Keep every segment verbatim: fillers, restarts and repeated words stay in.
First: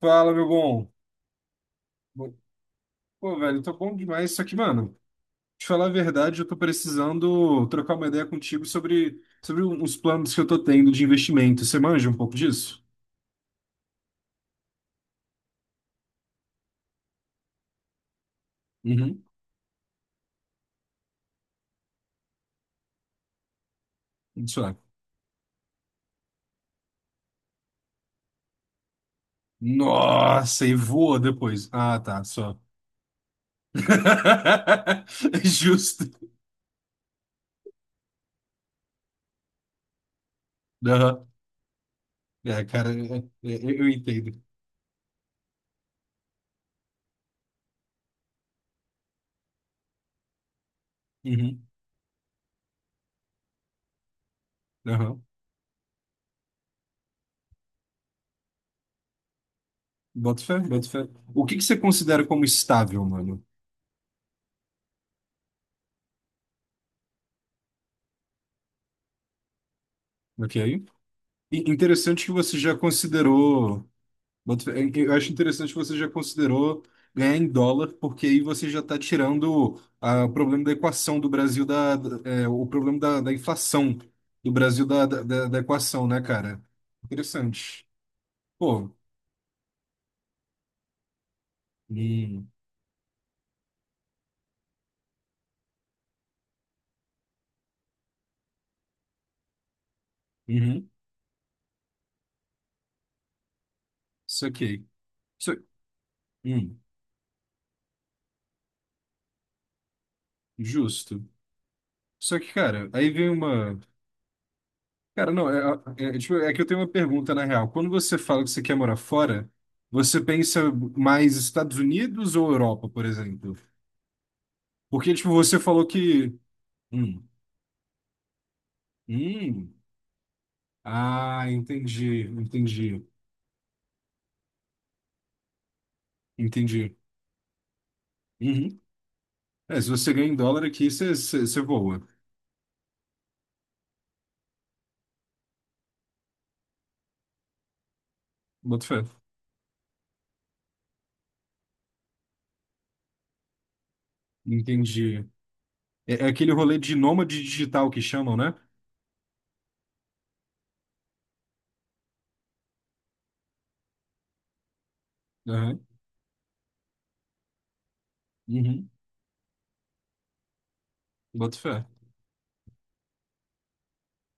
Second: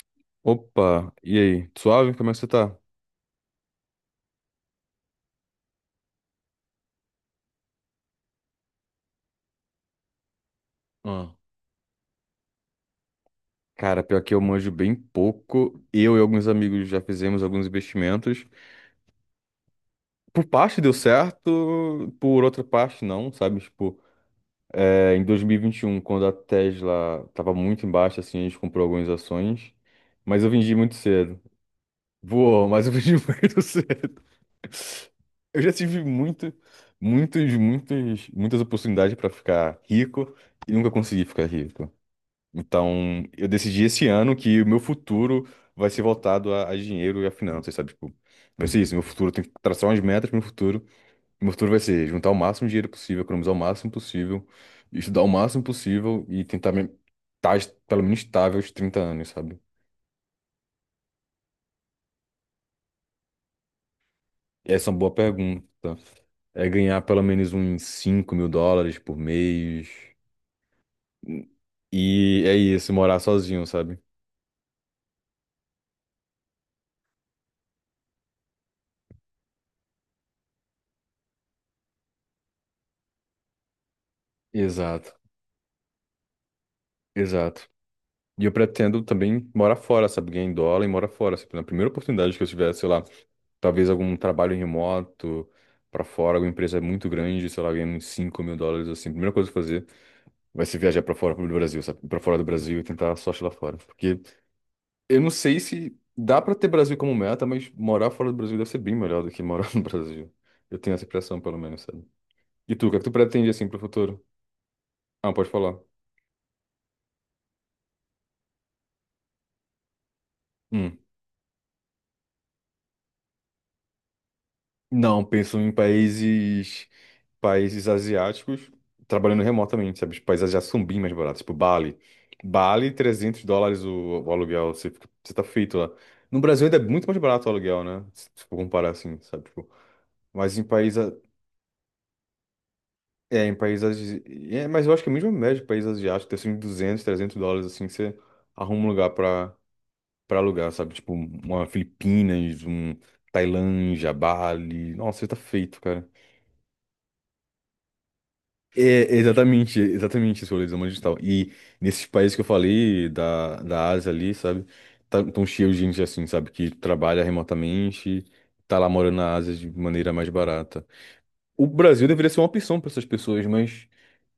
Fala, meu bom. Opa, e aí? Suave? Como é que você tá? Pô, velho, tá bom demais. Só que, mano, te falar a verdade, eu tô precisando trocar uma ideia contigo sobre, sobre uns planos que eu tô tendo de Ah, investimento. Você manja um pouco disso? cara, pior que eu manjo bem pouco. Eu e alguns amigos já fizemos alguns investimentos. Uhum. Por parte deu certo, por outra parte não, sabe? Tipo, Isso é. é, em dois mil e vinte e um, quando a Tesla tava muito embaixo, assim, a gente comprou algumas ações. Mas eu Nossa, vendi e muito voa cedo. depois. Ah, tá, só. Voou, mas eu vendi muito cedo. Eu já tive Justo. muito, muitos, muitos, muitas oportunidades para ficar rico e nunca consegui Aham. ficar rico. É, cara, é- Então, eu é- é, decidi eu esse ano entendo. que o meu futuro vai ser voltado a, a dinheiro e a finanças, sabe? Tipo, vai ser isso. Meu futuro tem que traçar umas metas pro meu futuro. Meu Uhum. futuro vai ser juntar o máximo de dinheiro possível, economizar o máximo possível, estudar Aham. o máximo possível e tentar me, tá, es- pelo menos estável aos trinta anos, sabe? Boto fé, boto fé. O que que você considera como estável, mano? Essa é uma boa pergunta. É ganhar pelo menos uns cinco mil dólares por mês. Ok? E interessante que E é você já isso, morar sozinho, considerou. sabe? Boto fé. Eu eu acho interessante que você já considerou ganhar em dólar, porque aí você já está tirando ah, o problema da equação do Brasil, da, da- é, o problema da, da inflação do Brasil da, Exato, da, da- da equação, né, cara? exato. Interessante. E eu Pô, pretendo também morar fora, sabe? Ganhar em dólar e morar fora. Sabe? Na primeira oportunidade que eu hum, tiver, sei lá, talvez algum trabalho remoto pra fora, alguma empresa muito grande, sei lá, ganhando uns cinco mil dólares, assim. A primeira coisa que eu fazer vai ser uhum, viajar pra fora do Brasil, sabe? Pra fora do Brasil e tentar a sorte lá fora. Porque isso aqui. eu não Isso, sei se dá pra ter hum, Brasil como meta, mas morar fora do Brasil deve ser bem melhor do que morar no Brasil. Eu tenho essa justo. impressão, pelo menos, sabe? Só que, E tu, cara, o que é que aí tu vem pretende, assim, pro uma. futuro? Ah, Cara, pode não, falar. é, é, é, tipo, é que eu tenho uma pergunta na real. Quando você fala que você quer morar fora, você pensa Hum. mais Estados Unidos ou Europa, por exemplo? Porque, Não, tipo, penso você em falou que. países, Hum, países asiáticos trabalhando hum. remotamente, sabe? Os países asiáticos são bem mais baratos, Ah, tipo Bali. entendi, Bali, entendi, trezentos dólares o, o aluguel, você, fica- você tá feito lá. No Brasil ainda é entendi. muito mais barato o aluguel, né? Se se for Uhum. comparar assim, sabe? Tipo, É, se você ganha em mas dólar em aqui, países, você você- você voa. é, em países, é, mas eu acho que é mesmo a mesma média de países asiáticos, deve ser uns duzentos, trezentos dólares, assim, que você arruma Bota um fé. lugar pra, pra alugar, sabe? Tipo, uma Filipinas, um Tailândia, Bali, Entendi. nossa, você tá feito, cara. É, é aquele rolê de nômade digital que chamam, né? É, exatamente, exatamente esse rolê do nômade digital. E nesses países que eu falei, da, da Ásia ali, sabe? Tá, tão cheio de Aham. gente assim, sabe? Que trabalha remotamente, tá lá Uhum. morando na Ásia de maneira mais barata. Bota O fé. Brasil deveria ser uma opção para essas pessoas, mas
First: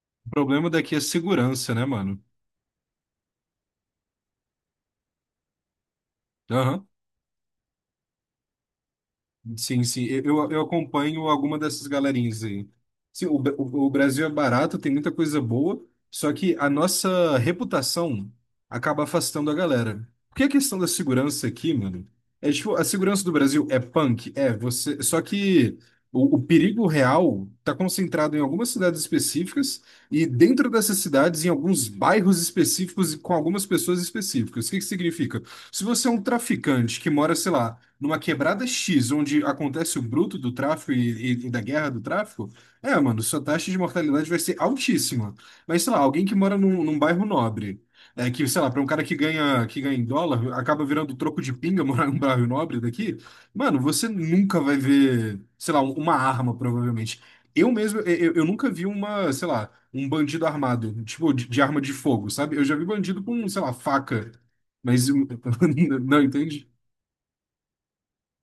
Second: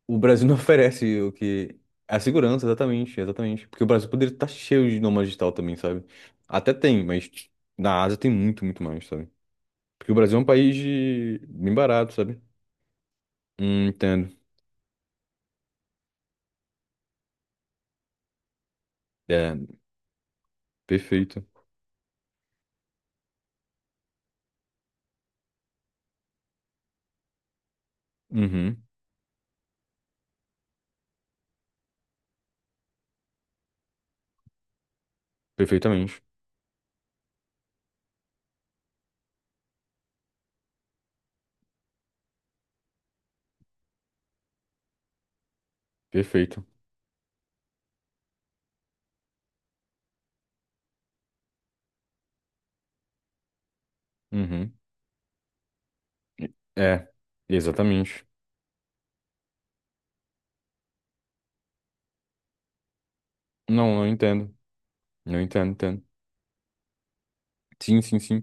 o O Brasil não problema daqui é oferece o segurança, que. né, mano? A segurança, exatamente, exatamente. Porque o Brasil poderia estar cheio de nômade digital também, sabe? Até Aham. tem, mas na Ásia tem muito, muito mais, sabe? Sim, sim. Porque o Eu, Brasil é um eu eu país acompanho de- alguma bem dessas barato, sabe? galerinhas aí. Sim, o, Bra- Hum, o o Brasil é entendo. barato, tem muita coisa boa, só que a nossa reputação acaba afastando É, a galera. Porque a questão da perfeito. segurança aqui, mano, é tipo, a segurança do Brasil é punk, é, você. Só que o, o perigo real tá concentrado em algumas Uhum. cidades específicas e dentro dessas cidades, em alguns bairros específicos e com algumas pessoas específicas. O que que significa? Se você é um Perfeitamente. traficante que mora, sei lá numa quebrada X, onde acontece o bruto do tráfico e, e- e da guerra do tráfico, é, mano, sua taxa de mortalidade vai ser altíssima. Mas, sei lá, alguém que mora Perfeito. num, num bairro nobre, é, que, sei lá, para um cara que ganha, que ganha em dólar, acaba virando troco de pinga morar num bairro nobre daqui, mano, você nunca Uhum. vai ver, sei lá, uma arma, É, provavelmente. Eu mesmo, eu, exatamente. eu eu nunca vi uma, sei lá, um bandido armado, tipo, de, de arma de fogo, sabe? Eu já vi bandido com, sei lá, Não, não faca, entendo. mas... Não entendo, entendo. Não, entende? Sim, sim, sim.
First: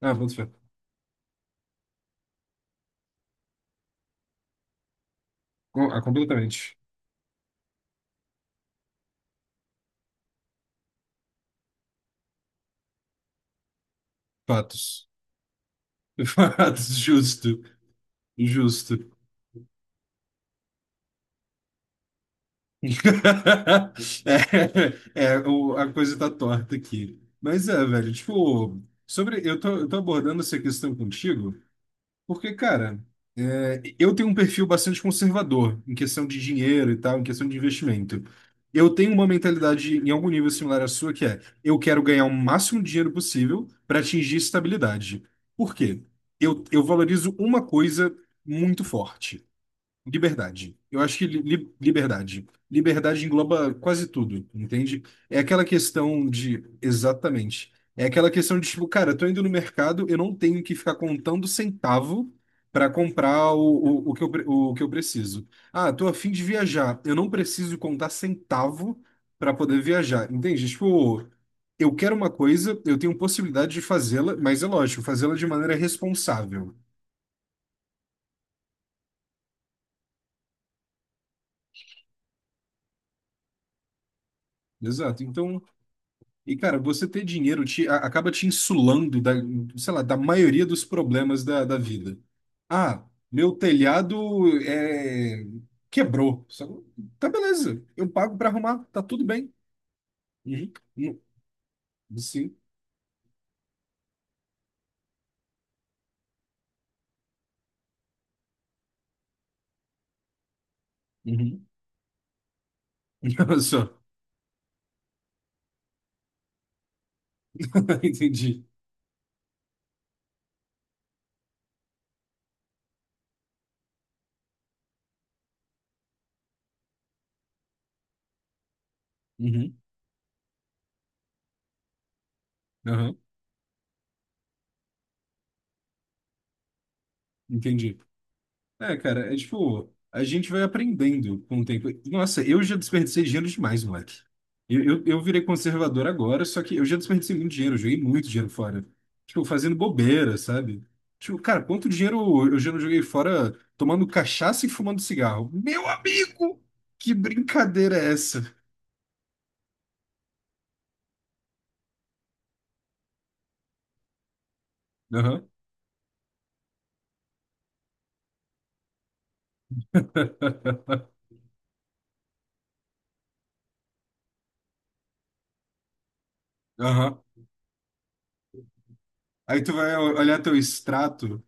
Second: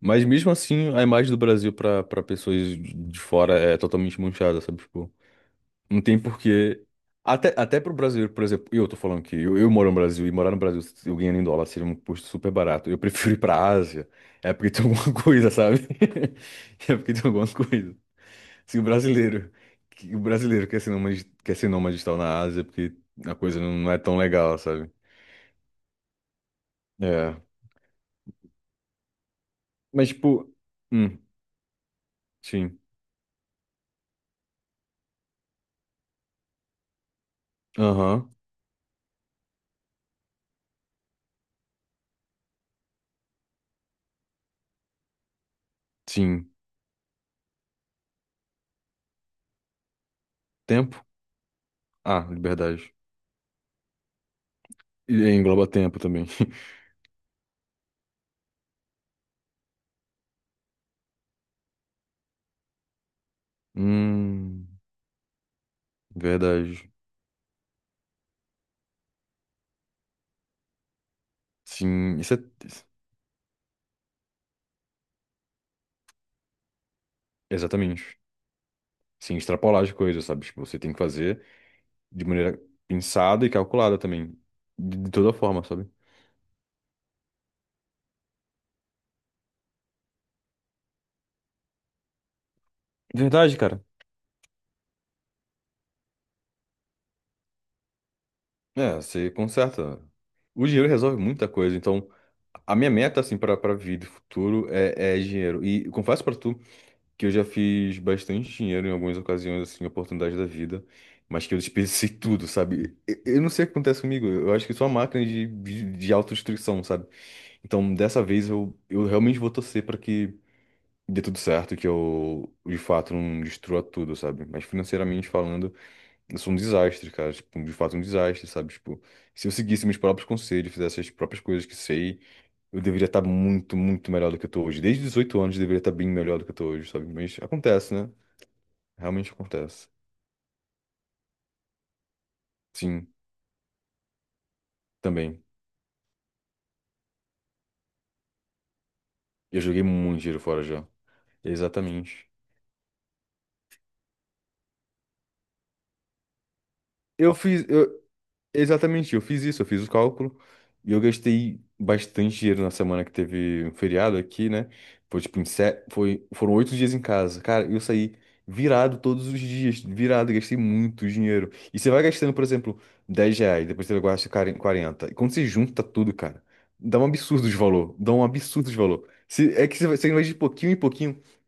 Ah, Mas boto fé. mesmo assim, a imagem do Brasil para para pessoas de de fora é totalmente manchada, sabe? Tipo, Com- não Ah, tem completamente. porquê. Até, até pro brasileiro, por exemplo, eu tô falando que eu, eu, moro no Brasil e morar no Brasil, eu ganhando em dólar, seria um custo super barato. Eu prefiro ir pra Ásia, é porque tem Fatos. alguma coisa, sabe? É Fatos, porque tem alguma justo. coisa. Se o Justo. brasileiro, que- o brasileiro quer ser nômade, quer ser nômade e tal na Ásia, porque a coisa não não é tão legal, sabe? É, é, o- a coisa tá torta aqui. É. Mas é, velho, tipo, sobre. Eu tô, eu tô Mas, abordando tipo, essa questão hum, contigo. Porque, sim. cara, é, eu tenho um perfil bastante conservador em questão de dinheiro e tal, em questão de investimento. Aham, Eu tenho uma mentalidade em algum nível similar à sua, que é eu quero ganhar o máximo de dinheiro possível para atingir estabilidade. Por quê? sim. Eu, eu valorizo uma coisa muito forte. Liberdade. Tempo? Eu acho que li- li- Ah, liberdade. liberdade. Liberdade engloba quase tudo, entende? E É aquela engloba tempo também. questão de. Exatamente. É aquela questão de, tipo, cara, eu tô indo no mercado, eu não tenho que ficar contando centavo para comprar o, o, o que eu, pre- Hum, o que eu preciso. Ah, tô a fim de verdade. viajar, eu não preciso contar centavo para poder viajar, entende? Tipo, eu quero Sim, uma isso é. coisa, eu tenho possibilidade de fazê-la, mas é lógico, fazê-la de maneira responsável. Exatamente. Sim, extrapolar as coisas, sabe? Tipo, você tem que fazer de maneira pensada e calculada também. De, de Exato. toda Então. forma, sabe? E, cara, você ter dinheiro te, a- acaba te insulando da, sei lá, da maioria dos problemas da, da vida. Ah, meu Verdade, cara. telhado é, quebrou. Sacou? Tá beleza, eu pago pra arrumar, É, tá tudo você bem. conserta. O Uhum. dinheiro resolve Hum, muita coisa, então. sim. A minha meta, assim, para para vida futuro é, é dinheiro. E confesso para tu que eu já fiz bastante dinheiro em algumas ocasiões, assim, oportunidades da vida, mas que eu Uhum. desperdicei tudo, sabe? Eu, eu não Olha sei o que só. acontece comigo. Eu acho que sou uma máquina de, de, de autodestruição, sabe? Então, dessa vez, Entendi. eu, eu realmente vou torcer para que dê tudo certo, que eu, de fato, não destrua tudo, sabe? Mas financeiramente falando. Eu sou um desastre, cara. Tipo, de fato, um desastre, sabe? Tipo, se eu Uhum. seguisse meus próprios conselhos, fizesse as próprias coisas que sei, eu deveria Aham. estar muito, muito melhor do que eu tô hoje. Desde os dezoito anos, eu deveria estar bem melhor do que eu tô hoje, sabe? Mas acontece, Entendi. né? É, Realmente cara, é acontece. tipo, a gente vai aprendendo com o tempo. Nossa, eu já Sim, desperdicei dinheiro demais, moleque. Eu, eu, eu virei também. conservador agora, só que eu já desperdicei muito dinheiro, eu joguei muito dinheiro fora. Tipo, Eu fazendo joguei muito bobeira, dinheiro fora sabe? já. Tipo, cara, quanto dinheiro Exatamente. eu eu já não joguei fora tomando cachaça e fumando cigarro? Meu amigo! Que Eu fiz. brincadeira Eu, é essa? Exatamente, eu fiz isso, eu fiz o cálculo e eu gastei bastante dinheiro na semana que teve um feriado aqui, né? Foi tipo, em Aham, se- foi, foram oito dias em casa. Cara, eu saí virado todos os dias, virado, gastei muito dinheiro. E você vai gastando, por exemplo, dez reais, depois você gasta quaren- quarenta E quando você junta tudo, cara, dá um aham. absurdo de valor, dá um absurdo de valor. Se, Aí é tu que você vai vai, você vai de olhar teu pouquinho em pouquinho. extrato.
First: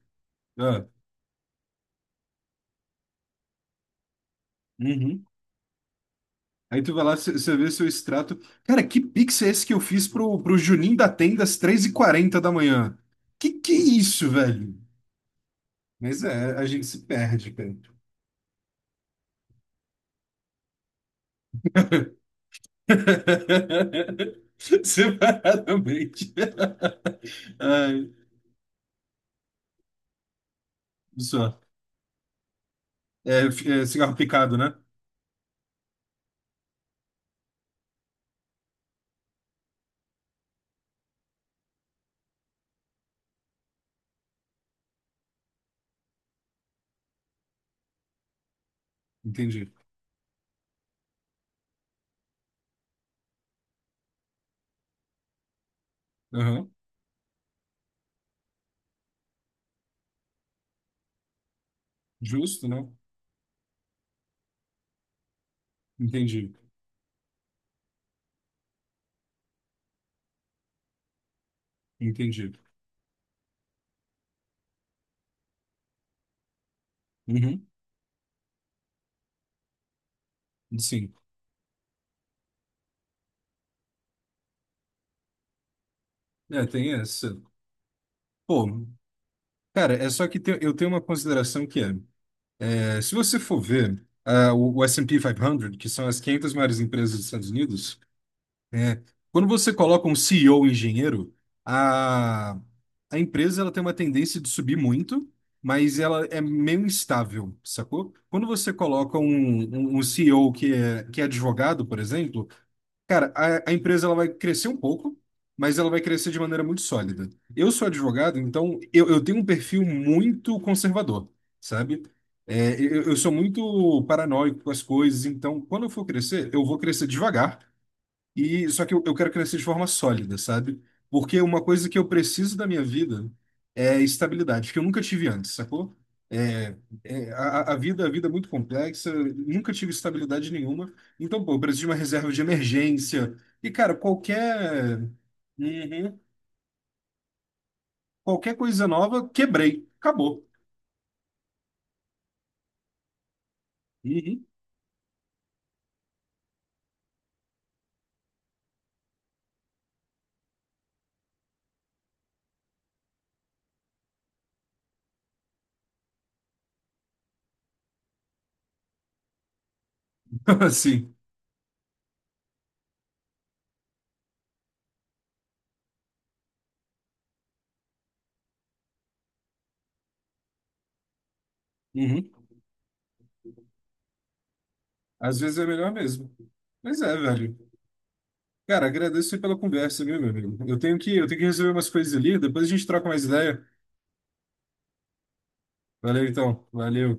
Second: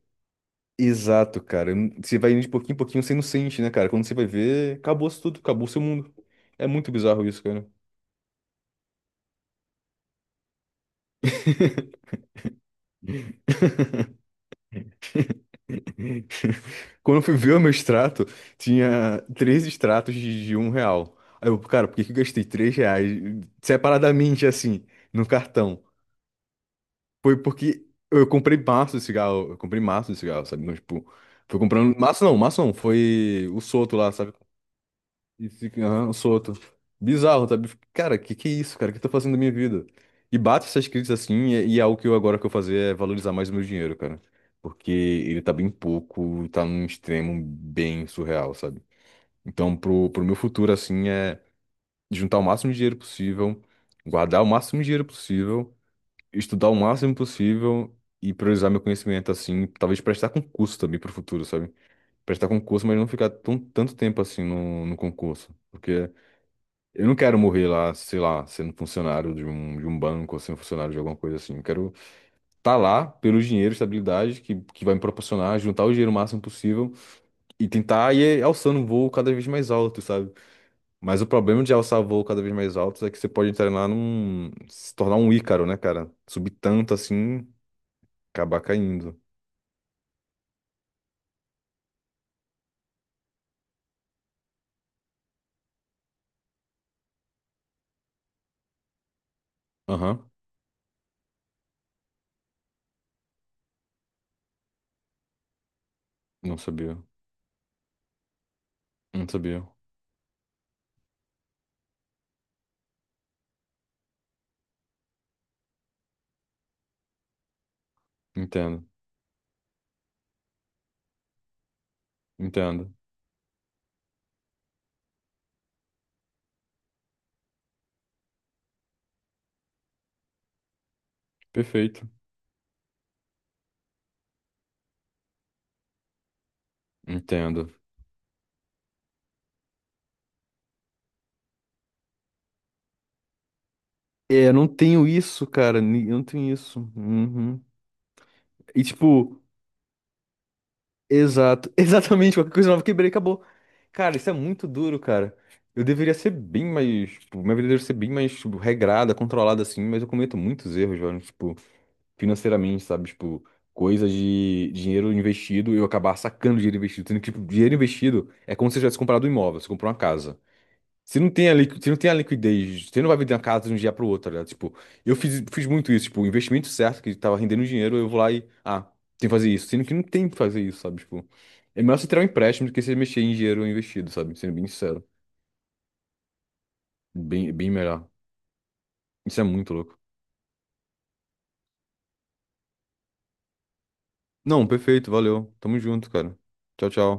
Ah, Exato, cara. Você vai indo de pouquinho em pouquinho, você não sente, né, cara? Quando você vai ver, acabou-se uhum. tudo, acabou o seu mundo. É Aí muito tu vai lá, bizarro isso, você cara. vê seu extrato. Cara, que pix é esse que eu fiz pro, pro Juninho da Tenda às três e quarenta da manhã? Que que é isso, velho? Mas é, a gente se Quando eu fui perde, ver o meu cara. extrato, tinha três extratos de, de um real. Aí eu, cara, por que que eu gastei três reais separadamente assim, no cartão? Separadamente. Foi porque Ai, eu comprei maço de cigarro, eu comprei maço de cigarro, sabe? Então, tipo, fui só. comprando. Maço não, maço não, É, foi o f- é solto lá, cigarro sabe? picado, né? E fica, aham, solto. Bizarro, sabe? Cara, que que é isso, cara? O que eu tô fazendo da minha vida? E bate essas críticas assim, e, e é algo que eu agora que eu fazer é valorizar mais o meu dinheiro, cara. Porque ele tá bem pouco, tá num extremo bem surreal, sabe? Entendi. Então, pro, pro meu futuro, assim, é juntar o máximo de dinheiro possível, guardar o máximo de dinheiro possível, estudar Aham. o máximo possível e priorizar meu conhecimento, assim, talvez prestar concurso também pro futuro, sabe? Prestar Justo, concurso, né? mas não ficar tão, tanto tempo assim no, no concurso. Porque. Entendi. Eu não quero morrer lá, sei lá, sendo funcionário de um, de um banco ou sendo funcionário de alguma coisa assim. Eu quero Entendi. estar lá pelo dinheiro, estabilidade que, que vai me proporcionar, juntar o dinheiro o máximo possível Uhum. e tentar ir alçando um voo cada vez mais alto, sabe? Sim. Mas o problema de alçar voo cada vez mais alto é que você pode entrar lá num, se tornar um Ícaro, né, cara? Subir É, tem tanto essa. assim, acabar Pô, caindo. cara, é só que te- eu tenho uma consideração que é. É, se você for ver, ah, o, o S e P quinhentos, que são as quinhentas maiores empresas dos Estados Unidos, é, quando você coloca um Aham. ceo engenheiro, a, a empresa ela tem uma tendência de subir muito, mas ela é Não meio sabia. instável, sacou? Quando você coloca Não um, sabia. um, um ceo que é, que é advogado, por exemplo, cara, a, a empresa ela vai crescer um pouco, mas ela vai crescer de maneira muito sólida. Eu sou advogado, então Entendo. eu, eu tenho um perfil muito conservador, sabe? É, Entendo. eu, eu sou muito paranoico com as coisas, então quando eu for crescer, eu vou crescer devagar. E só que eu, eu quero crescer de forma sólida, sabe? Porque uma coisa que Perfeito. eu preciso da minha vida é estabilidade, que eu nunca tive antes, sacou? É, é, Entendo. a, a vida, a vida é muito complexa, nunca tive estabilidade nenhuma. Então, pô, eu preciso de uma reserva de emergência. E, cara, É, eu não tenho qualquer. isso, cara. ni- Eu Uhum. não tenho isso. Uhum. Qualquer E coisa nova, tipo, quebrei, acabou. exato, exatamente, qualquer coisa nova quebrei, acabou. Cara, isso é Uhum. muito duro, cara. Eu deveria ser bem mais, tipo, minha vida deveria ser bem mais, tipo, regrada, controlada, assim, mas eu cometo muitos erros, velho, tipo, financeiramente, sabe? Tipo, coisa de dinheiro investido e eu acabar sacando dinheiro investido. Tendo que, tipo, dinheiro investido é como se eu tivesse comprado um imóvel, você comprou uma casa. Assim, Você não tem a, liqui- você não tem a liquidez, você não vai vender uma casa de um dia para o outro, tá ligado? Tipo, eu fiz, fiz, muito isso, tipo, o investimento certo, que tava rendendo dinheiro, eu vou lá e, ah, tem que fazer isso, sendo que não tem que fazer isso, sabe? Tipo, é melhor você tirar um uhum. empréstimo do que você mexer em dinheiro investido, sabe? Sendo bem sincero, Às vezes é melhor mesmo. Mas é, bem, bem velho. melhor. Cara, agradeço Isso aí é pela muito louco. conversa, viu, meu amigo? Eu tenho que, eu tenho que resolver umas coisas ali, depois a gente troca mais ideia. Não, perfeito, valeu. Tamo junto, Valeu, cara. então. Tchau, tchau. Valeu.